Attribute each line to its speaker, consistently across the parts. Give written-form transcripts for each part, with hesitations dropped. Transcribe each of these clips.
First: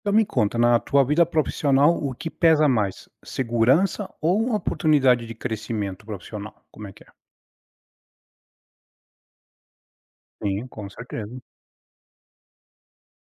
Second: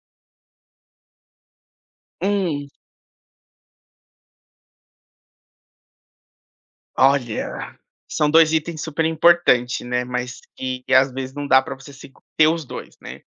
Speaker 1: Então me conta, na tua vida profissional, o que pesa
Speaker 2: Hum,
Speaker 1: mais, segurança ou uma oportunidade de crescimento profissional? Como é que é?
Speaker 2: Olha, são 2 itens super importantes, né, mas
Speaker 1: Sim,
Speaker 2: que
Speaker 1: com
Speaker 2: às vezes
Speaker 1: certeza.
Speaker 2: não dá para você se ter os 2, né.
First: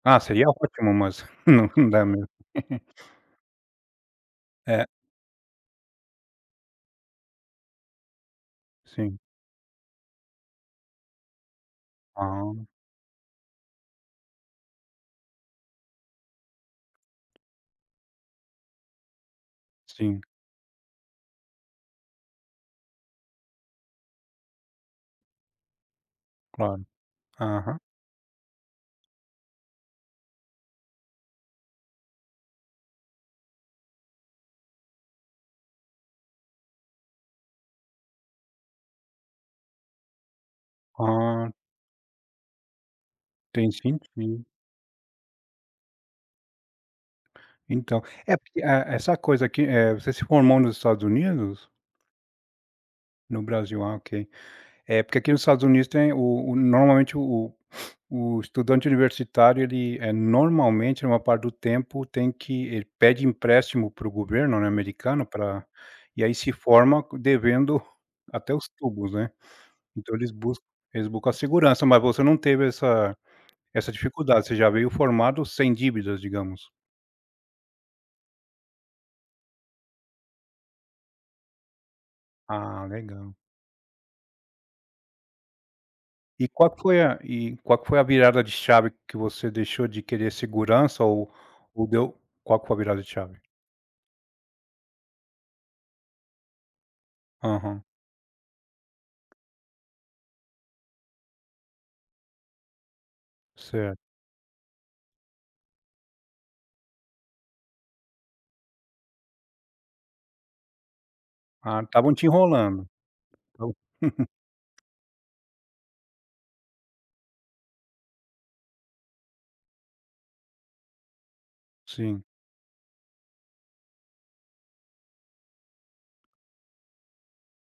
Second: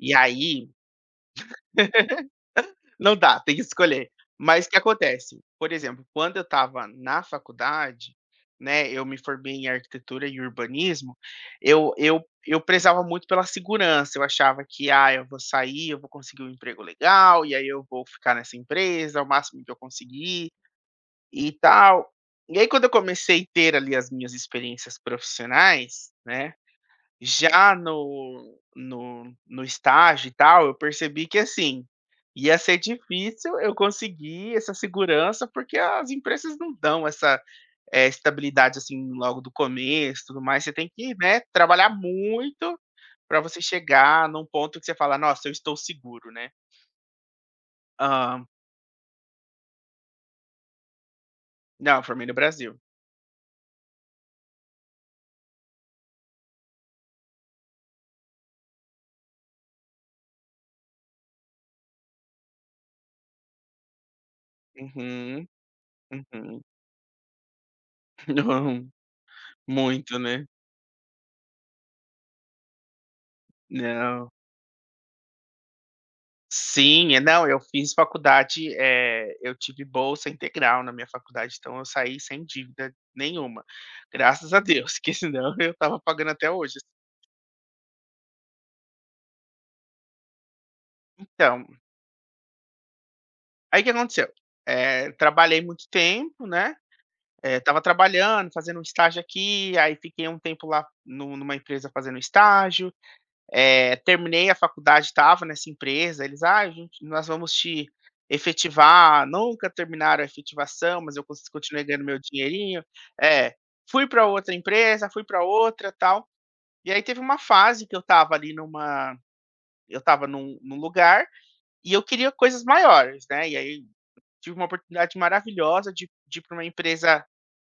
Speaker 2: E
Speaker 1: Ah, seria
Speaker 2: aí
Speaker 1: ótimo, mas não dá mesmo.
Speaker 2: não dá, tem que escolher. Mas o que
Speaker 1: É,
Speaker 2: acontece, por exemplo, quando eu estava na faculdade, né, eu me
Speaker 1: sim.
Speaker 2: formei em arquitetura e urbanismo, eu eu
Speaker 1: Ah,
Speaker 2: eu prezava muito pela segurança, eu achava que: "Ah, eu vou sair, eu vou conseguir um emprego legal, e aí eu vou ficar nessa empresa, o máximo que eu
Speaker 1: sim,
Speaker 2: conseguir". E tal. E aí quando eu comecei a ter ali as minhas experiências profissionais, né,
Speaker 1: claro.
Speaker 2: já
Speaker 1: Aham.
Speaker 2: no estágio e tal, eu percebi que, assim, ia ser difícil eu conseguir essa segurança, porque as empresas não dão essa, eh, estabilidade, assim, logo do começo, tudo mais. Você tem que, né,
Speaker 1: Ah,
Speaker 2: trabalhar muito para você
Speaker 1: tem
Speaker 2: chegar
Speaker 1: sentido.
Speaker 2: num ponto que você fala: "Nossa, eu estou seguro", né.
Speaker 1: Então, é
Speaker 2: Ah,
Speaker 1: porque, essa coisa aqui, você se formou nos Estados Unidos?
Speaker 2: não, eu formei no Brasil.
Speaker 1: No Brasil, ah, ok. É, porque aqui nos Estados Unidos tem o normalmente o estudante universitário, ele, é normalmente, a parte do tempo tem que ele pede empréstimo para o governo, né, americano,
Speaker 2: Uhum,
Speaker 1: pra e aí se
Speaker 2: uhum.
Speaker 1: forma devendo até os tubos, né. Então
Speaker 2: Muito,
Speaker 1: eles
Speaker 2: né.
Speaker 1: buscam eles buscam a segurança, mas você não teve essa
Speaker 2: Não.
Speaker 1: dificuldade, você já veio formado sem dívidas, digamos.
Speaker 2: Sim, é não, eu fiz faculdade, eh, eu tive bolsa integral na minha faculdade, então eu saí sem
Speaker 1: Ah,
Speaker 2: dívida
Speaker 1: legal.
Speaker 2: nenhuma, graças a Deus, porque senão eu estava pagando
Speaker 1: E
Speaker 2: até
Speaker 1: qual
Speaker 2: hoje.
Speaker 1: que foi a e qual que foi a virada de chave que você deixou de querer segurança
Speaker 2: Então,
Speaker 1: ou deu qual que foi a virada de chave?
Speaker 2: aí o que aconteceu? Eh, trabalhei muito tempo, né, eh, estava
Speaker 1: Aham,
Speaker 2: trabalhando, fazendo um estágio aqui, aí fiquei um tempo lá nu numa empresa fazendo estágio, é,
Speaker 1: certo.
Speaker 2: terminei a faculdade, estava nessa empresa, eles, ah, a gente, nós vamos te efetivar, nunca terminaram a efetivação, mas eu
Speaker 1: Ah,
Speaker 2: continuei ganhando
Speaker 1: estavam
Speaker 2: meu
Speaker 1: te
Speaker 2: dinheirinho.
Speaker 1: enrolando.
Speaker 2: É,
Speaker 1: Então,
Speaker 2: fui para outra empresa, fui para outra, tal. E aí teve uma fase que eu estava ali numa, eu estava num, num lugar e eu
Speaker 1: sim.
Speaker 2: queria coisas maiores, né? E aí tive uma oportunidade maravilhosa de ir para uma empresa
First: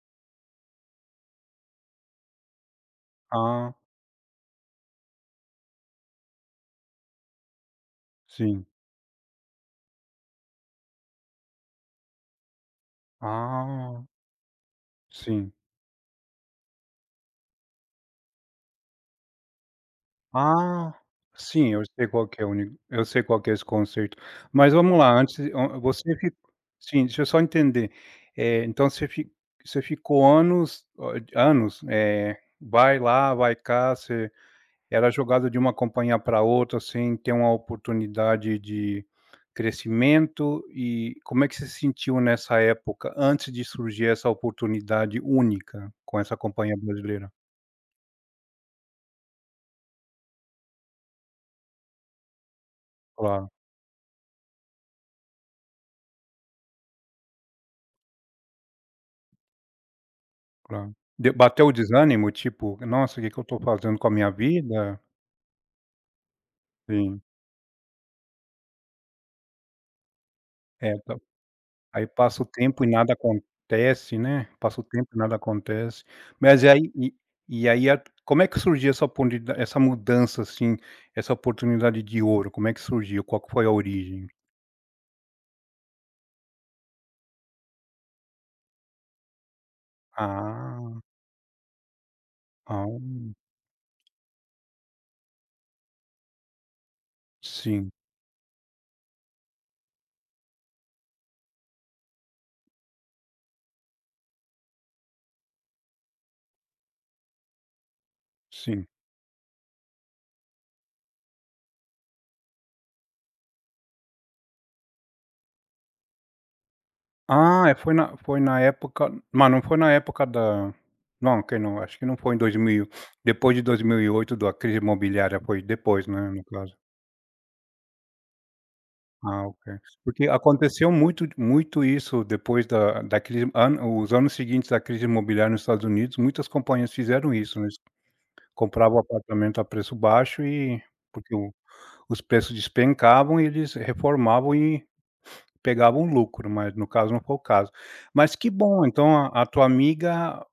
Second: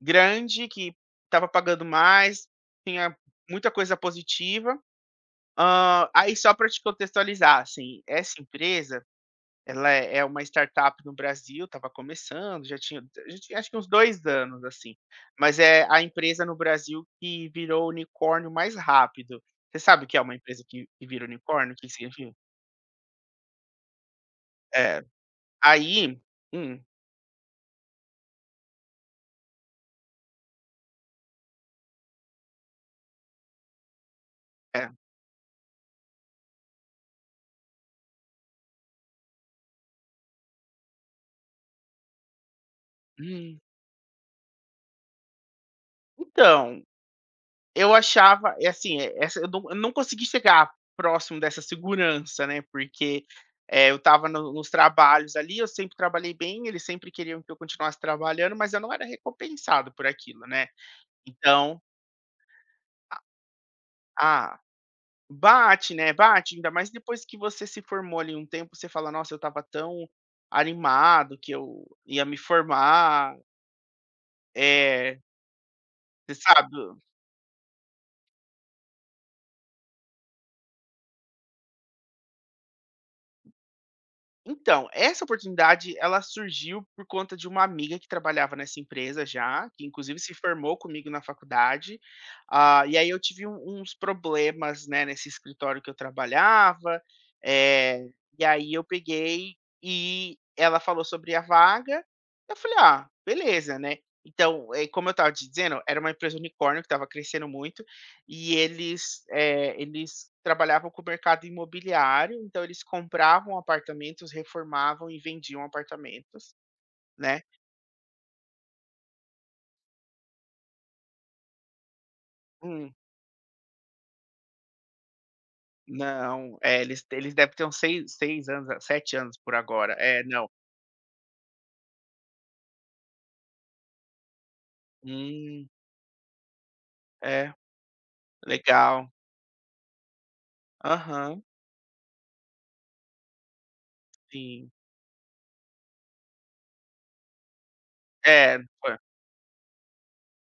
Speaker 2: grande que estava pagando mais, tinha muita
Speaker 1: Ah,
Speaker 2: coisa positiva. Hã, aí só para te contextualizar, assim, essa
Speaker 1: sim.
Speaker 2: empresa, ela é uma startup no Brasil, estava começando, já tinha acho que uns
Speaker 1: Ah,
Speaker 2: 2 anos, assim,
Speaker 1: sim.
Speaker 2: mas é a empresa no Brasil que virou unicórnio mais rápido. Você sabe o que é uma empresa que
Speaker 1: Ah,
Speaker 2: que vira
Speaker 1: sim,
Speaker 2: unicórnio? O que que significa?
Speaker 1: eu sei qual que é esse conceito. Mas vamos
Speaker 2: É.
Speaker 1: lá, antes, você
Speaker 2: Aí
Speaker 1: fi
Speaker 2: hum,
Speaker 1: sim, deixa eu só entender. Então você ficou anos, o anos, vai lá, vai cá, você
Speaker 2: é.
Speaker 1: era jogado de uma companhia para outra sem ter uma oportunidade de crescimento. E como é que você se sentiu nessa época, antes
Speaker 2: Hum.
Speaker 1: de surgir essa oportunidade única com essa companhia
Speaker 2: Então,
Speaker 1: brasileira?
Speaker 2: eu achava é assim, eh, essa eu não consegui chegar próximo dessa segurança, né, porque,
Speaker 1: Claro,
Speaker 2: eh, eu estava nos trabalhos ali, eu sempre trabalhei bem, eles sempre queriam que eu continuasse trabalhando, mas eu não era recompensado por aquilo, né.
Speaker 1: claro. De bateu o
Speaker 2: Então
Speaker 1: desânimo, tipo: "Nossa, o que que eu estou fazendo com a minha
Speaker 2: ah,
Speaker 1: vida?"
Speaker 2: bate, né, bate, ainda mais
Speaker 1: Sim,
Speaker 2: depois que você se formou ali um tempo, você fala: "Nossa, eu estava tão
Speaker 1: é, tá.
Speaker 2: animado que eu
Speaker 1: Aí
Speaker 2: ia me
Speaker 1: passa o tempo e nada
Speaker 2: formar",
Speaker 1: acontece, né, passa o tempo e
Speaker 2: eh,
Speaker 1: nada acontece.
Speaker 2: você
Speaker 1: Mas, e
Speaker 2: sabe?
Speaker 1: aí, e aí a como é que surgiu essa oportunida essa mudança, assim, essa oportunidade de ouro, como é que surgiu? Qual que foi a origem?
Speaker 2: Então, essa oportunidade ela surgiu por conta de uma amiga que trabalhava nessa empresa já, que inclusive se formou
Speaker 1: Ah,
Speaker 2: comigo na faculdade. Ah,
Speaker 1: ah,
Speaker 2: e aí eu tive uns problemas, né, nesse escritório que eu trabalhava.
Speaker 1: sim,
Speaker 2: Eh, e aí eu peguei e ela falou sobre a vaga. Eu falei, ah, beleza, né? Então, eh, como eu estava te dizendo, era uma empresa unicórnio que estava crescendo muito. E
Speaker 1: sim.
Speaker 2: eles, eh, eles trabalhavam com o mercado imobiliário, então eles compravam apartamentos, reformavam e vendiam apartamentos, né.
Speaker 1: Ah, é, foi na época, mas não foi na época da, não, que não, acho que não foi em 2000,
Speaker 2: Hum.
Speaker 1: depois de 2008, da crise imobiliária, foi depois, né, no
Speaker 2: Não,
Speaker 1: caso.
Speaker 2: é, eles devem ter uns seis anos, 7 anos
Speaker 1: Ah,
Speaker 2: por
Speaker 1: ok.
Speaker 2: agora. É,
Speaker 1: Porque
Speaker 2: não.
Speaker 1: aconteceu muito isso depois da crise, ano os anos seguintes da crise imobiliária nos
Speaker 2: Hum,
Speaker 1: Estados Unidos, muitas companhias fizeram
Speaker 2: é,
Speaker 1: isso, né? Eles compravam
Speaker 2: legal.
Speaker 1: apartamento a preço baixo, e porque
Speaker 2: Aham,
Speaker 1: o os preços despencavam e eles reformavam
Speaker 2: sim.
Speaker 1: e pegavam lucro, mas no caso não foi o caso. Mas que
Speaker 2: É,
Speaker 1: bom,
Speaker 2: foi.
Speaker 1: então a tua amiga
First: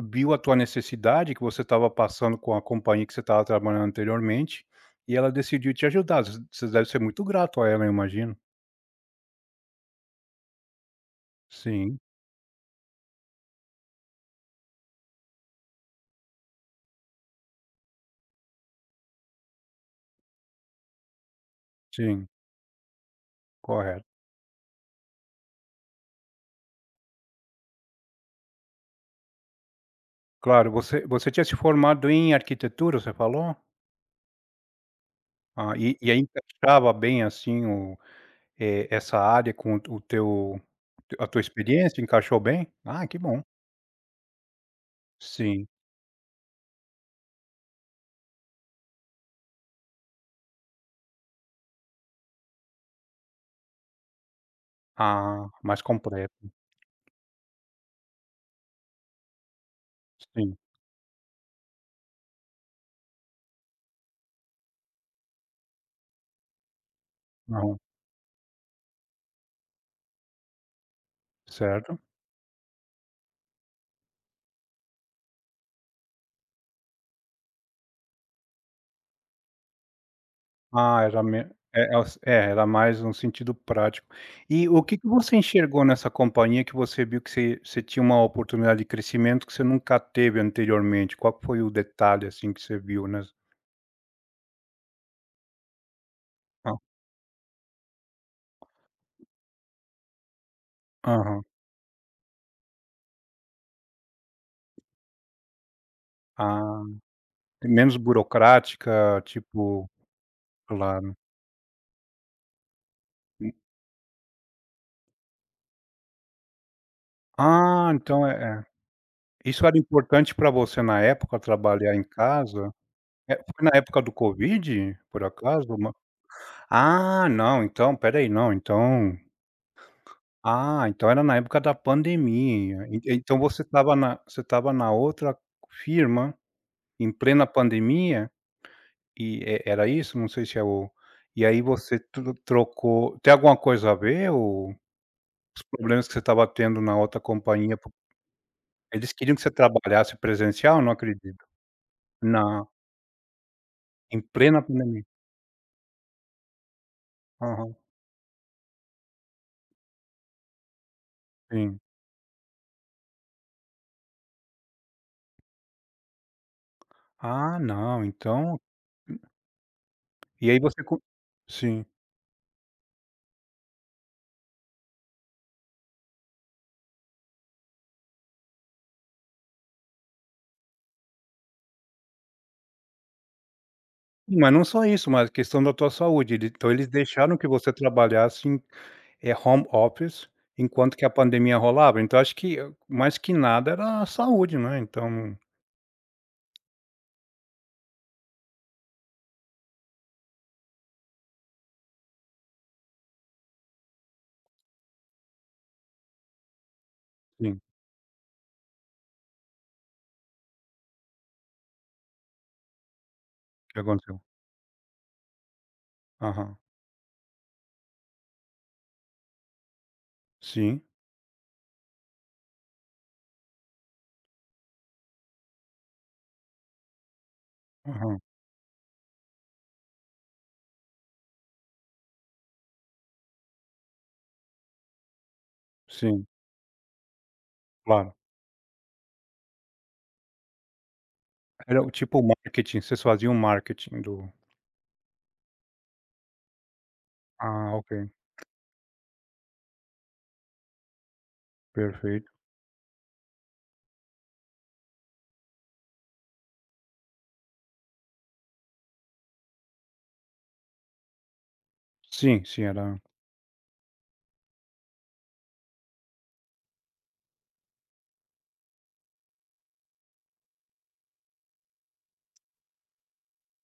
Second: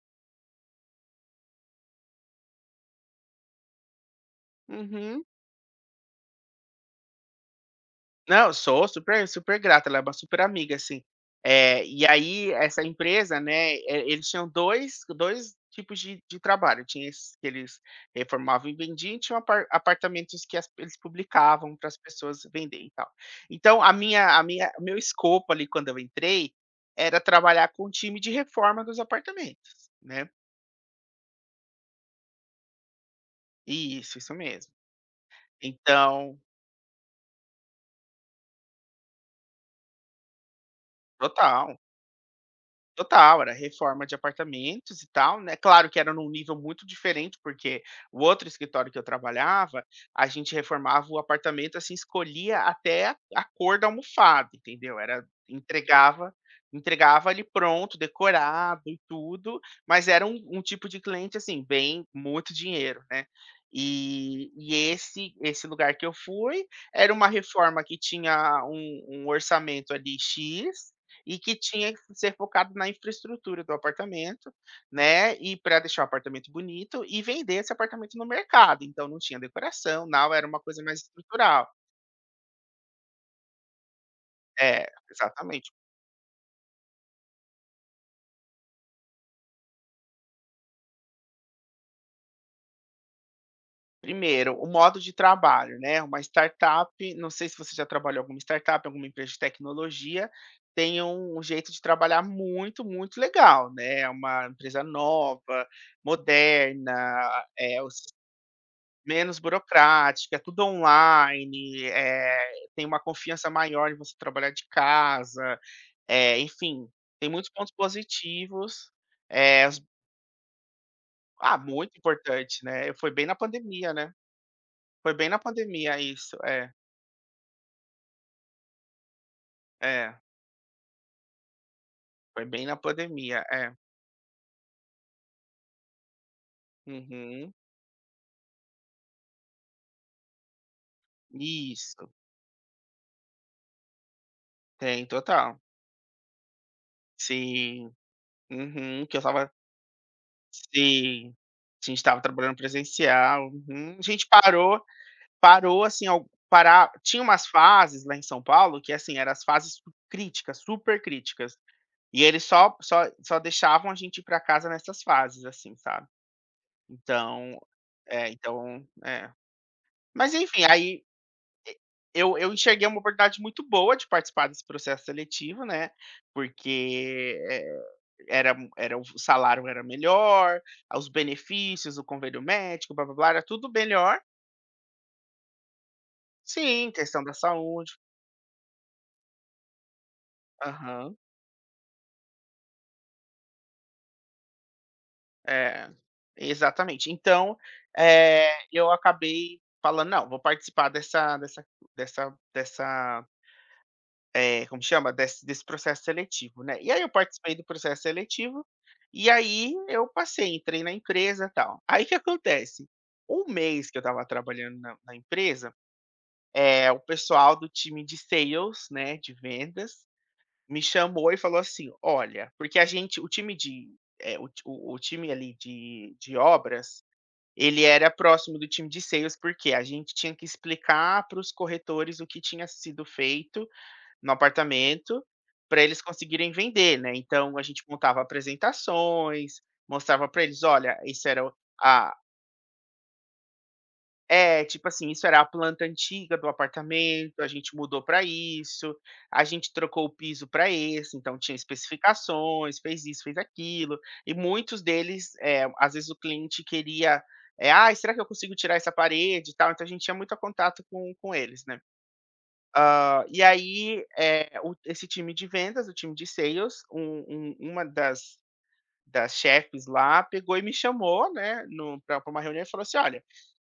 Speaker 1: viu a tua necessidade que você estava passando com a companhia que você estava trabalhando anteriormente, e
Speaker 2: Uhum.
Speaker 1: ela decidiu te ajudar. Vocês devem ser muito grato a ela, eu imagino.
Speaker 2: Não, sou super super grata, ela é uma super amiga, assim. Eh,
Speaker 1: Sim,
Speaker 2: e aí essa empresa, né, eh, eles tinham 2, 2 tipos de trabalho, tinha esses que eles reformavam e vendiam, e tinham apartamentos que as eles publicavam para as
Speaker 1: sim.
Speaker 2: pessoas venderem e tal. Então
Speaker 1: Correto.
Speaker 2: a minha o meu escopo ali quando eu entrei, era trabalhar com o time de reforma dos apartamentos, né.
Speaker 1: Claro, você tinha se formado em arquitetura, você falou?
Speaker 2: Isso mesmo.
Speaker 1: Ah, e aí
Speaker 2: Então
Speaker 1: encaixava bem, assim, essa área com o teu a tua
Speaker 2: total.
Speaker 1: experiência, encaixou bem? Ah, que
Speaker 2: Total,
Speaker 1: bom.
Speaker 2: era reforma de apartamentos e tal, né.
Speaker 1: Sim.
Speaker 2: Claro que era num nível muito diferente, porque o outro escritório que eu trabalhava, a gente reformava o apartamento, assim, escolhia até a cor da almofada, entendeu. Era
Speaker 1: Ah, mais
Speaker 2: entregava
Speaker 1: completo.
Speaker 2: entregava ali pronto, decorado e tudo, mas era um
Speaker 1: Sim.
Speaker 2: um tipo de cliente, assim, bem muito dinheiro, né. E e esse lugar que eu fui, era uma
Speaker 1: Aham.
Speaker 2: reforma que tinha um orçamento ali "X", e que tinha que
Speaker 1: Certo.
Speaker 2: ser focado na infraestrutura do apartamento, né, e para deixar o apartamento bonito e vender esse apartamento no mercado, então não tinha decoração, não era uma coisa mais
Speaker 1: Ah, era me é
Speaker 2: estrutural.
Speaker 1: é os é, era mais um sentido prático. E
Speaker 2: É,
Speaker 1: o que que você
Speaker 2: exatamente.
Speaker 1: enxergou nessa companhia que você viu que você tinha uma oportunidade de crescimento que você nunca teve anteriormente? Qual que foi o detalhe, assim, que você viu nes
Speaker 2: Primeiro, o modo de trabalho, né, uma
Speaker 1: a
Speaker 2: startup, não sei se você já trabalhou em alguma startup, alguma empresa de tecnologia, tem um
Speaker 1: aham.
Speaker 2: jeito de trabalhar muito, muito legal, né, é uma empresa nova,
Speaker 1: Ah,
Speaker 2: moderna, eh, os
Speaker 1: menos burocrática,
Speaker 2: menos
Speaker 1: tipo,
Speaker 2: burocrática, é tudo
Speaker 1: claro.
Speaker 2: online, eh, tem uma confiança
Speaker 1: Hum.
Speaker 2: maior em você trabalhar de casa, eh, enfim, tem muitos pontos
Speaker 1: Ah, então é.
Speaker 2: positivos, eh,
Speaker 1: Isso era
Speaker 2: as
Speaker 1: importante para você na época,
Speaker 2: ah,
Speaker 1: trabalhar
Speaker 2: muito
Speaker 1: em
Speaker 2: importante,
Speaker 1: casa?
Speaker 2: né, foi bem na
Speaker 1: É, foi na
Speaker 2: pandemia,
Speaker 1: época do
Speaker 2: né,
Speaker 1: Covid,
Speaker 2: foi
Speaker 1: por
Speaker 2: bem na
Speaker 1: acaso? Uma
Speaker 2: pandemia isso, é,
Speaker 1: ah, não, então, espera aí, não, então,
Speaker 2: é,
Speaker 1: era na época da
Speaker 2: foi bem na
Speaker 1: pandemia. En Então,
Speaker 2: pandemia,
Speaker 1: você
Speaker 2: é.
Speaker 1: estava na outra firma, em plena
Speaker 2: Uhum.
Speaker 1: pandemia, e era isso? Não sei se é o e aí você
Speaker 2: Isso,
Speaker 1: trocou tem alguma coisa a ver o
Speaker 2: tem, total.
Speaker 1: problemas que você estava tendo na outra companhia. Por
Speaker 2: Sim, uhum,
Speaker 1: eles
Speaker 2: que eu
Speaker 1: queriam que
Speaker 2: estava
Speaker 1: você trabalhasse presencial? Não
Speaker 2: sim,
Speaker 1: acredito.
Speaker 2: a gente estava trabalhando
Speaker 1: Na
Speaker 2: presencial, uhum, a
Speaker 1: Em
Speaker 2: gente
Speaker 1: plena
Speaker 2: parou.
Speaker 1: pandemia.
Speaker 2: Parou assim, al parar tinha umas
Speaker 1: Aham,
Speaker 2: fases lá em São Paulo que, assim, eram as fases críticas, super críticas,
Speaker 1: sim.
Speaker 2: e eles só deixavam a gente ir para casa nessas fases, assim, sabe.
Speaker 1: Ah,
Speaker 2: Então
Speaker 1: não,
Speaker 2: é,
Speaker 1: então,
Speaker 2: então é. Mas
Speaker 1: e aí
Speaker 2: enfim,
Speaker 1: você co
Speaker 2: aí
Speaker 1: sim.
Speaker 2: eu enxerguei uma oportunidade muito boa de participar desse processo seletivo, né, porque, eh, era o salário era melhor, os benefícios, o convênio médico, blá-blá-blá, era tudo melhor.
Speaker 1: Mas não só isso, mas a questão da tua saúde, ele então eles
Speaker 2: Sim, questão da
Speaker 1: deixaram que você
Speaker 2: saúde.
Speaker 1: trabalhasse em, home office, enquanto que a
Speaker 2: Aham.
Speaker 1: pandemia rolava, então acho que, mais que nada, era a saúde, né, então
Speaker 2: É, exatamente. Então, eh, eu acabei falando: "Não, vou participar dessa, eh, como chama? Desse processo seletivo", né. E aí eu participei
Speaker 1: sim,
Speaker 2: do processo seletivo, e aí eu passei, entrei na empresa, e tal. Aí o que acontece? Um
Speaker 1: o que
Speaker 2: mês que eu
Speaker 1: aconteceu?
Speaker 2: estava trabalhando na empresa,
Speaker 1: Aham.
Speaker 2: é o pessoal do time de sales, né, de vendas, me
Speaker 1: Sim,
Speaker 2: chamou e falou assim: "Olha", porque a gente o time de, eh, o ti o time ali de obras, ele era
Speaker 1: aham,
Speaker 2: próximo do time de sales, porque a gente tinha que explicar para os corretores o que tinha sido feito no apartamento, para eles
Speaker 1: sim,
Speaker 2: conseguirem vender, né. Então a gente
Speaker 1: claro.
Speaker 2: montava apresentações, mostrava para eles: "Olha, isso era o
Speaker 1: Era o
Speaker 2: a
Speaker 1: tipo marketing, vocês faziam marketing do,
Speaker 2: é, tipo assim, isso era a planta antiga do apartamento, a
Speaker 1: ah,
Speaker 2: gente
Speaker 1: ok,
Speaker 2: mudou para isso, a gente trocou o piso para esse, então tinha
Speaker 1: perfeito.
Speaker 2: especificações, fez isso, fez aquilo, e muitos deles, eh, às vezes o cliente queria, eh, Ai, será que eu consigo tirar essa parede e tal?", então a gente tinha muito contato com eles, né.
Speaker 1: Sim, sim, era.
Speaker 2: Ah, e aí, eh, o esse time de vendas, o time de sales, uma das chefes lá pegou e me chamou, né, no pra uma reunião e falou assim: "Olha,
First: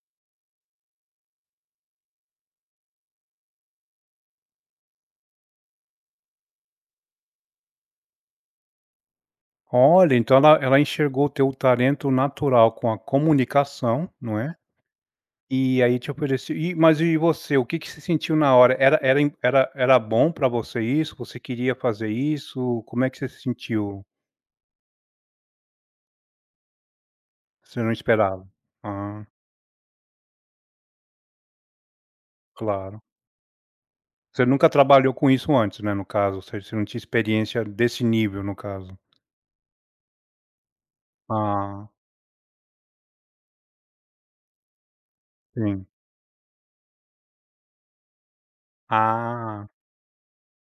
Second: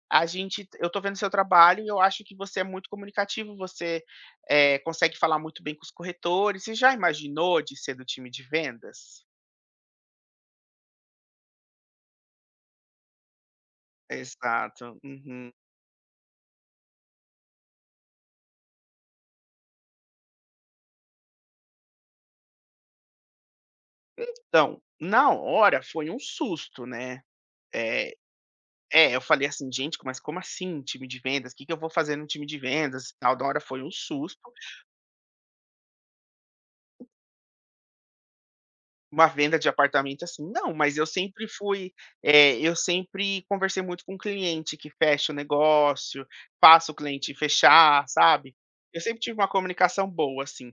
Speaker 2: a gente eu tô vendo seu trabalho e eu acho que você é muito comunicativo, você, eh, consegue falar muito bem com os corretores. Você já imaginou de ser do time de vendas?"
Speaker 1: Olha, então ela enxergou o teu talento natural com a comunicação, não é,
Speaker 2: Exato. Uhum.
Speaker 1: e aí te ofereceu e, mas e você, o que que você sentiu na hora? Era era im era era bom pra você isso? Você queria fazer isso? Como é que você se sentiu?
Speaker 2: Então, na hora foi um susto, né.
Speaker 1: Você não
Speaker 2: Eh,
Speaker 1: esperava?
Speaker 2: é, eu
Speaker 1: Ah,
Speaker 2: falei assim: "Gente, mas como assim time de vendas? O que que eu vou fazer no time de
Speaker 1: claro.
Speaker 2: vendas tal?" Na hora foi um susto.
Speaker 1: Você nunca trabalhou com isso antes, né, no caso, ou seja, você não tinha experiência desse nível, no caso.
Speaker 2: Uma venda de apartamento, assim, não, mas eu sempre
Speaker 1: Ah,
Speaker 2: fui, eh, eu sempre conversei muito com o cliente que fecha o
Speaker 1: sim.
Speaker 2: negócio, faço o cliente fechar, sabe. Eu sempre tive uma
Speaker 1: Ah.
Speaker 2: comunicação boa, assim,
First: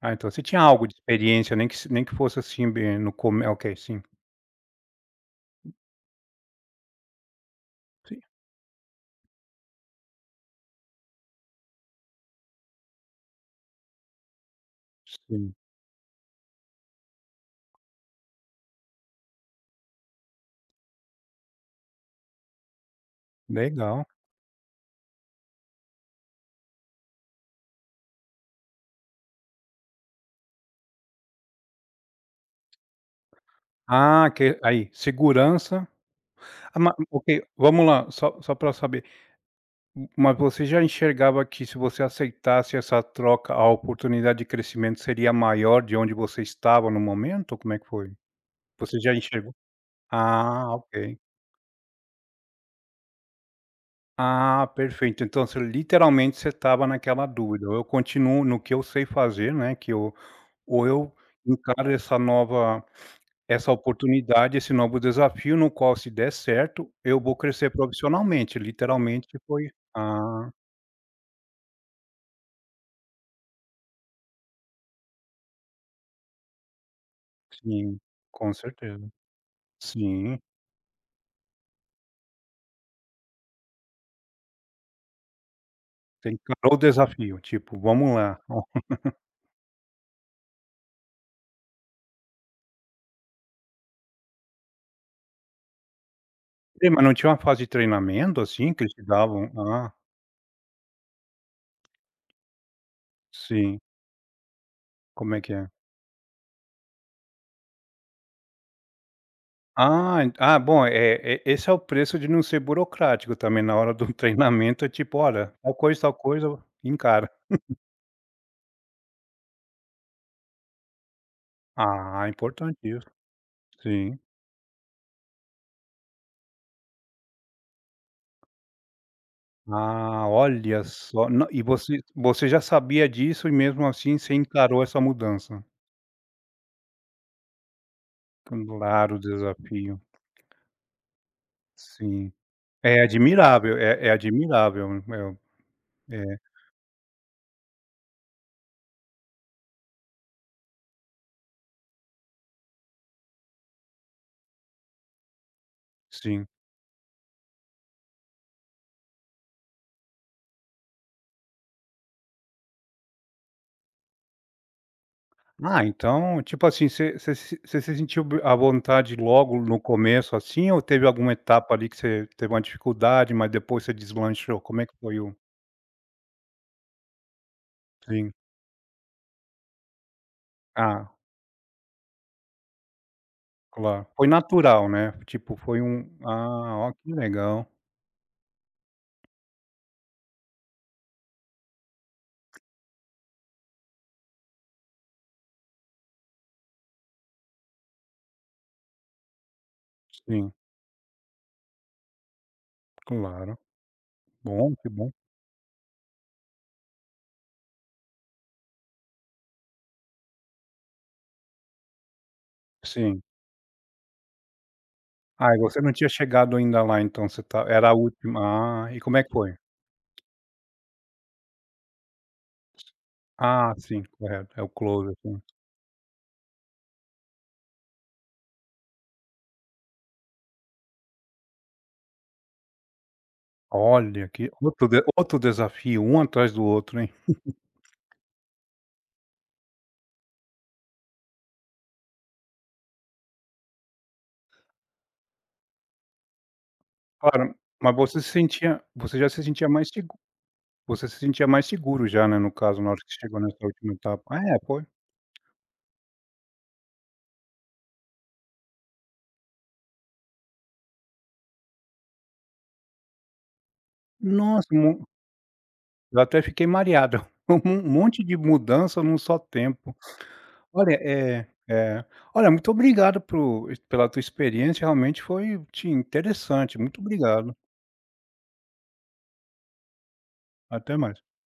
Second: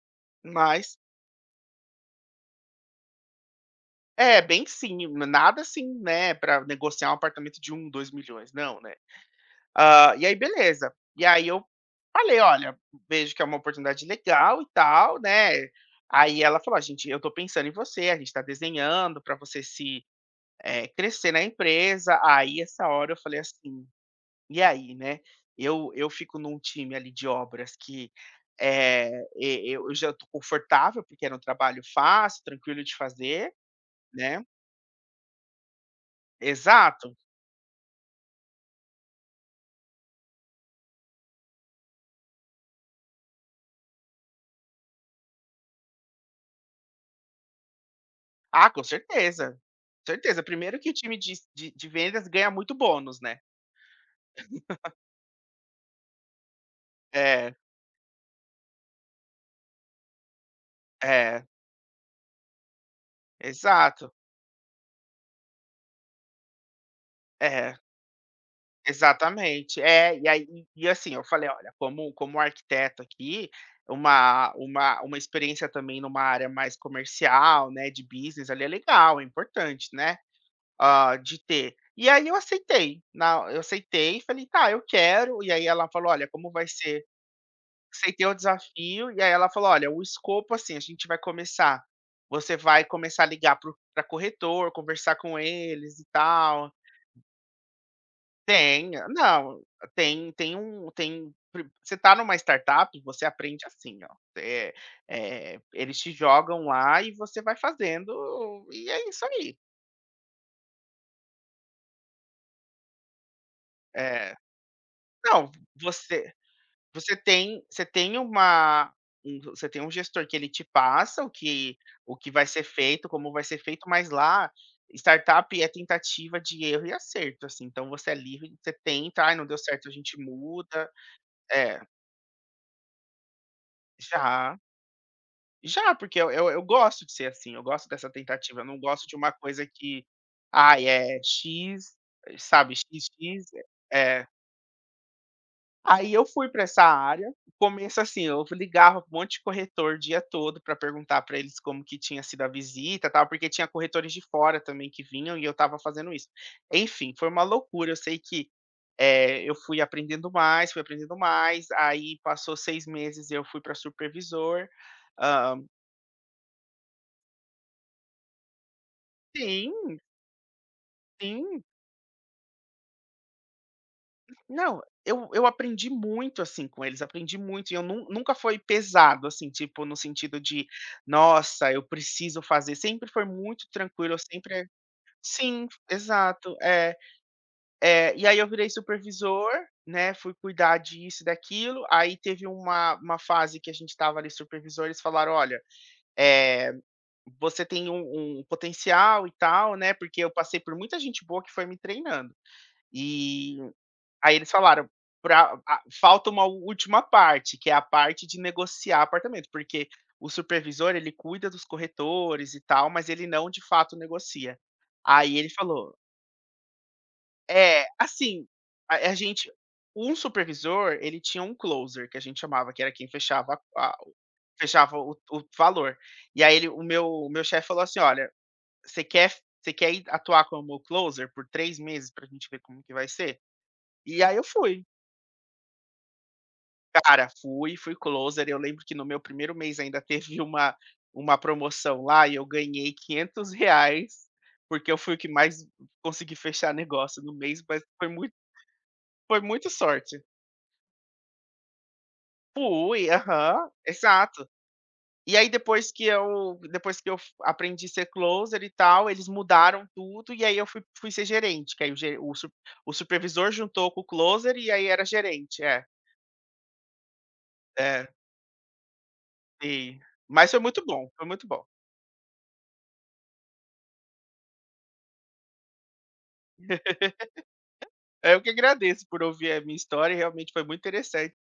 Speaker 1: Ah, então você tinha algo de
Speaker 2: mas
Speaker 1: experiência, nem que fosse, assim, bem no come ok, sim,
Speaker 2: é, bem sim, nada assim, né, para negociar um apartamento de um dois
Speaker 1: sim,
Speaker 2: milhões não, né. Ah, e aí beleza, e aí eu falei: "Olha, vejo que é uma oportunidade legal e tal,
Speaker 1: sim,
Speaker 2: né". Aí ela falou: "A gente eu tô pensando em você, a gente tá desenhando para você se, eh, crescer na empresa." Aí, essa hora eu falei assim:
Speaker 1: legal.
Speaker 2: "E aí, né, eu fico num time ali de obras que, eh, e eu já estou confortável, porque era um trabalho fácil, tranquilo de fazer,
Speaker 1: Ah,
Speaker 2: né".
Speaker 1: que aí, segurança, ah, ma
Speaker 2: Exato.
Speaker 1: ok, vamos lá, só para saber, mas você já enxergava que, se você aceitasse essa troca, a oportunidade de crescimento seria maior de onde você estava no momento? Como é que foi?
Speaker 2: Ah, com
Speaker 1: Você já enxergou?
Speaker 2: certeza, com certeza.
Speaker 1: Ah,
Speaker 2: Primeiro que o time
Speaker 1: ok.
Speaker 2: de vendas ganha muito bônus, né.
Speaker 1: Ah, perfeito, então você, literalmente, você estava naquela
Speaker 2: É,
Speaker 1: dúvida: eu continuo no que eu sei fazer, né, que eu ou eu
Speaker 2: é,
Speaker 1: encaro essa nova essa
Speaker 2: exato.
Speaker 1: oportunidade, esse novo desafio, no qual, se der certo, eu vou crescer
Speaker 2: É.
Speaker 1: profissionalmente, literalmente foi,
Speaker 2: Exatamente. É, e aí
Speaker 1: ah,
Speaker 2: e assim, eu falei: "Olha, como como arquiteto aqui, uma experiência também numa área mais comercial, né,
Speaker 1: sim,
Speaker 2: de business
Speaker 1: com
Speaker 2: ali é
Speaker 1: certeza.
Speaker 2: legal, é importante, né,
Speaker 1: Sim,
Speaker 2: hã, de ter". E aí eu aceitei, na eu aceitei e falei: "Tá, eu quero". E aí ela falou: "Olha,
Speaker 1: você
Speaker 2: como vai
Speaker 1: encarou o
Speaker 2: ser".
Speaker 1: desafio, tipo: "Vamos
Speaker 2: Aceitei o
Speaker 1: lá". Ó,
Speaker 2: desafio, e aí ela falou: "Olha, o escopo, assim, a gente vai começar você vai começar a ligar para para corretor, conversar com eles e tal,
Speaker 1: e, mas não tinha uma fase de treinamento, assim, que
Speaker 2: tem,
Speaker 1: eles te davam?
Speaker 2: não,
Speaker 1: Ah,
Speaker 2: tem tem um tem pri você tá numa startup, você aprende
Speaker 1: sim.
Speaker 2: assim, ó, é
Speaker 1: Como é que
Speaker 2: eh,
Speaker 1: é?
Speaker 2: eles te jogam lá e você vai fazendo e é isso aí."
Speaker 1: Ah, ent ah, bom, é, e esse é o preço de não ser burocrático também na hora do
Speaker 2: É.
Speaker 1: treinamento, é tipo:
Speaker 2: Não,
Speaker 1: "Olha, tal
Speaker 2: você
Speaker 1: coisa, encara".
Speaker 2: você tem uma um você tem um gestor que ele te passa o
Speaker 1: Ah,
Speaker 2: que vai ser
Speaker 1: importante
Speaker 2: feito,
Speaker 1: isso.
Speaker 2: como vai ser feito, mas
Speaker 1: Sim.
Speaker 2: lá, startup é tentativa de erro e acerto, assim, então você é livre, você tenta: "Ai, não deu certo, a gente
Speaker 1: Ah, olha
Speaker 2: muda".
Speaker 1: só. Não, e
Speaker 2: É,
Speaker 1: você já sabia disso e mesmo assim você
Speaker 2: já.
Speaker 1: encarou essa mudança.
Speaker 2: Já, porque eu gosto de ser assim, eu gosto dessa tentativa, eu não gosto de
Speaker 1: Claro, o
Speaker 2: uma coisa
Speaker 1: desafio.
Speaker 2: que, ai, é X,
Speaker 1: Sim.
Speaker 2: eh, sabe,
Speaker 1: É
Speaker 2: x x
Speaker 1: admirável, é
Speaker 2: é.
Speaker 1: admirável, eu
Speaker 2: Aí eu
Speaker 1: é,
Speaker 2: fui para essa área, começo assim, eu ligava pra um monte de corretor o dia todo para perguntar para eles como que tinha sido a visita, tal, porque tinha corretores de fora também que vinham e eu estava fazendo isso.
Speaker 1: sim.
Speaker 2: Enfim, foi uma loucura, eu sei que, eh, eu fui aprendendo mais, aí passou 6 meses, eu fui para supervisor, hã,
Speaker 1: Ah, então, tipo assim, você se sentiu b à vontade logo no
Speaker 2: sim,
Speaker 1: começo, assim, ou teve alguma
Speaker 2: sim.
Speaker 1: etapa ali que você teve uma dificuldade, mas depois você deslanchou?
Speaker 2: Não,
Speaker 1: Como é que foi?
Speaker 2: eu
Speaker 1: O
Speaker 2: eu aprendi muito, assim, com eles, aprendi muito e eu
Speaker 1: sim.
Speaker 2: nunca foi pesado, assim, tipo, no sentido de:
Speaker 1: Ah,
Speaker 2: "Nossa, eu preciso fazer", sempre foi muito
Speaker 1: claro.
Speaker 2: tranquilo, eu
Speaker 1: Foi
Speaker 2: sempre.
Speaker 1: natural, né, tipo,
Speaker 2: Sim,
Speaker 1: foi um,
Speaker 2: exato,
Speaker 1: ah, ó,
Speaker 2: é.
Speaker 1: que legal.
Speaker 2: É, e aí eu virei supervisor, né, fui cuidar disso e daquilo, aí teve uma fase que a gente estava ali supervisor, eles falaram: "Olha, eh, você tem um potencial e tal", né, porque eu
Speaker 1: Sim,
Speaker 2: passei por muita gente boa que foi me treinando. E
Speaker 1: claro.
Speaker 2: aí eles
Speaker 1: Bom, que
Speaker 2: falaram,
Speaker 1: bom.
Speaker 2: pra a falta uma última parte, que é a parte de negociar apartamento, porque o supervisor, ele cuida dos corretores e tal, mas
Speaker 1: Sim.
Speaker 2: ele não, de fato, negocia. Aí ele
Speaker 1: Ah, e você não
Speaker 2: falou
Speaker 1: tinha chegado ainda lá, então você, tá,
Speaker 2: é,
Speaker 1: era a
Speaker 2: assim,
Speaker 1: última, ah,
Speaker 2: a
Speaker 1: e
Speaker 2: a
Speaker 1: como é que
Speaker 2: gente
Speaker 1: foi?
Speaker 2: um supervisor, ele tinha um closer, que a gente chamava, que era quem fechava
Speaker 1: Ah, sim, correto, é o
Speaker 2: fechava
Speaker 1: closer,
Speaker 2: o
Speaker 1: sim.
Speaker 2: valor. E aí ele o meu chefe falou assim: "Olha, você quer você quer ir atuar como closer por 3 meses pra gente ver como que vai ser?" E
Speaker 1: Olha,
Speaker 2: aí eu
Speaker 1: que
Speaker 2: fui.
Speaker 1: outro, de outro desafio, um atrás do outro, hein.
Speaker 2: Cara, fui, fui closer, eu lembro que no meu primeiro mês ainda teve uma promoção lá e eu ganhei R$ 500 porque eu fui o que mais consegui fechar negócio no
Speaker 1: Claro,
Speaker 2: mês, mas
Speaker 1: mas
Speaker 2: foi muito
Speaker 1: você já
Speaker 2: foi
Speaker 1: se sentia
Speaker 2: muita
Speaker 1: mais segu
Speaker 2: sorte.
Speaker 1: você se sentia mais seguro já, né, no caso, na hora
Speaker 2: Fui,
Speaker 1: que chegou nessa
Speaker 2: aham,
Speaker 1: última etapa. Ah,
Speaker 2: exato.
Speaker 1: é, foi.
Speaker 2: E aí depois que eu f aprendi a ser closer e tal, eles mudaram tudo e aí eu fui ser gerente, que aí o ge o su o supervisor juntou com o closer
Speaker 1: Nossa,
Speaker 2: e aí era
Speaker 1: mu
Speaker 2: gerente, é,
Speaker 1: eu até fiquei mareado, um
Speaker 2: é,
Speaker 1: monte de mudança num só tempo.
Speaker 2: sim. Mas foi muito
Speaker 1: Olha,
Speaker 2: bom, foi muito
Speaker 1: é
Speaker 2: bom.
Speaker 1: é. Olha, muito obrigado por pela tua experiência, realmente foi, sim, interessante. Muito obrigado.
Speaker 2: É, eu que agradeço por ouvir a minha história, realmente foi muito
Speaker 1: Até mais.
Speaker 2: interessante.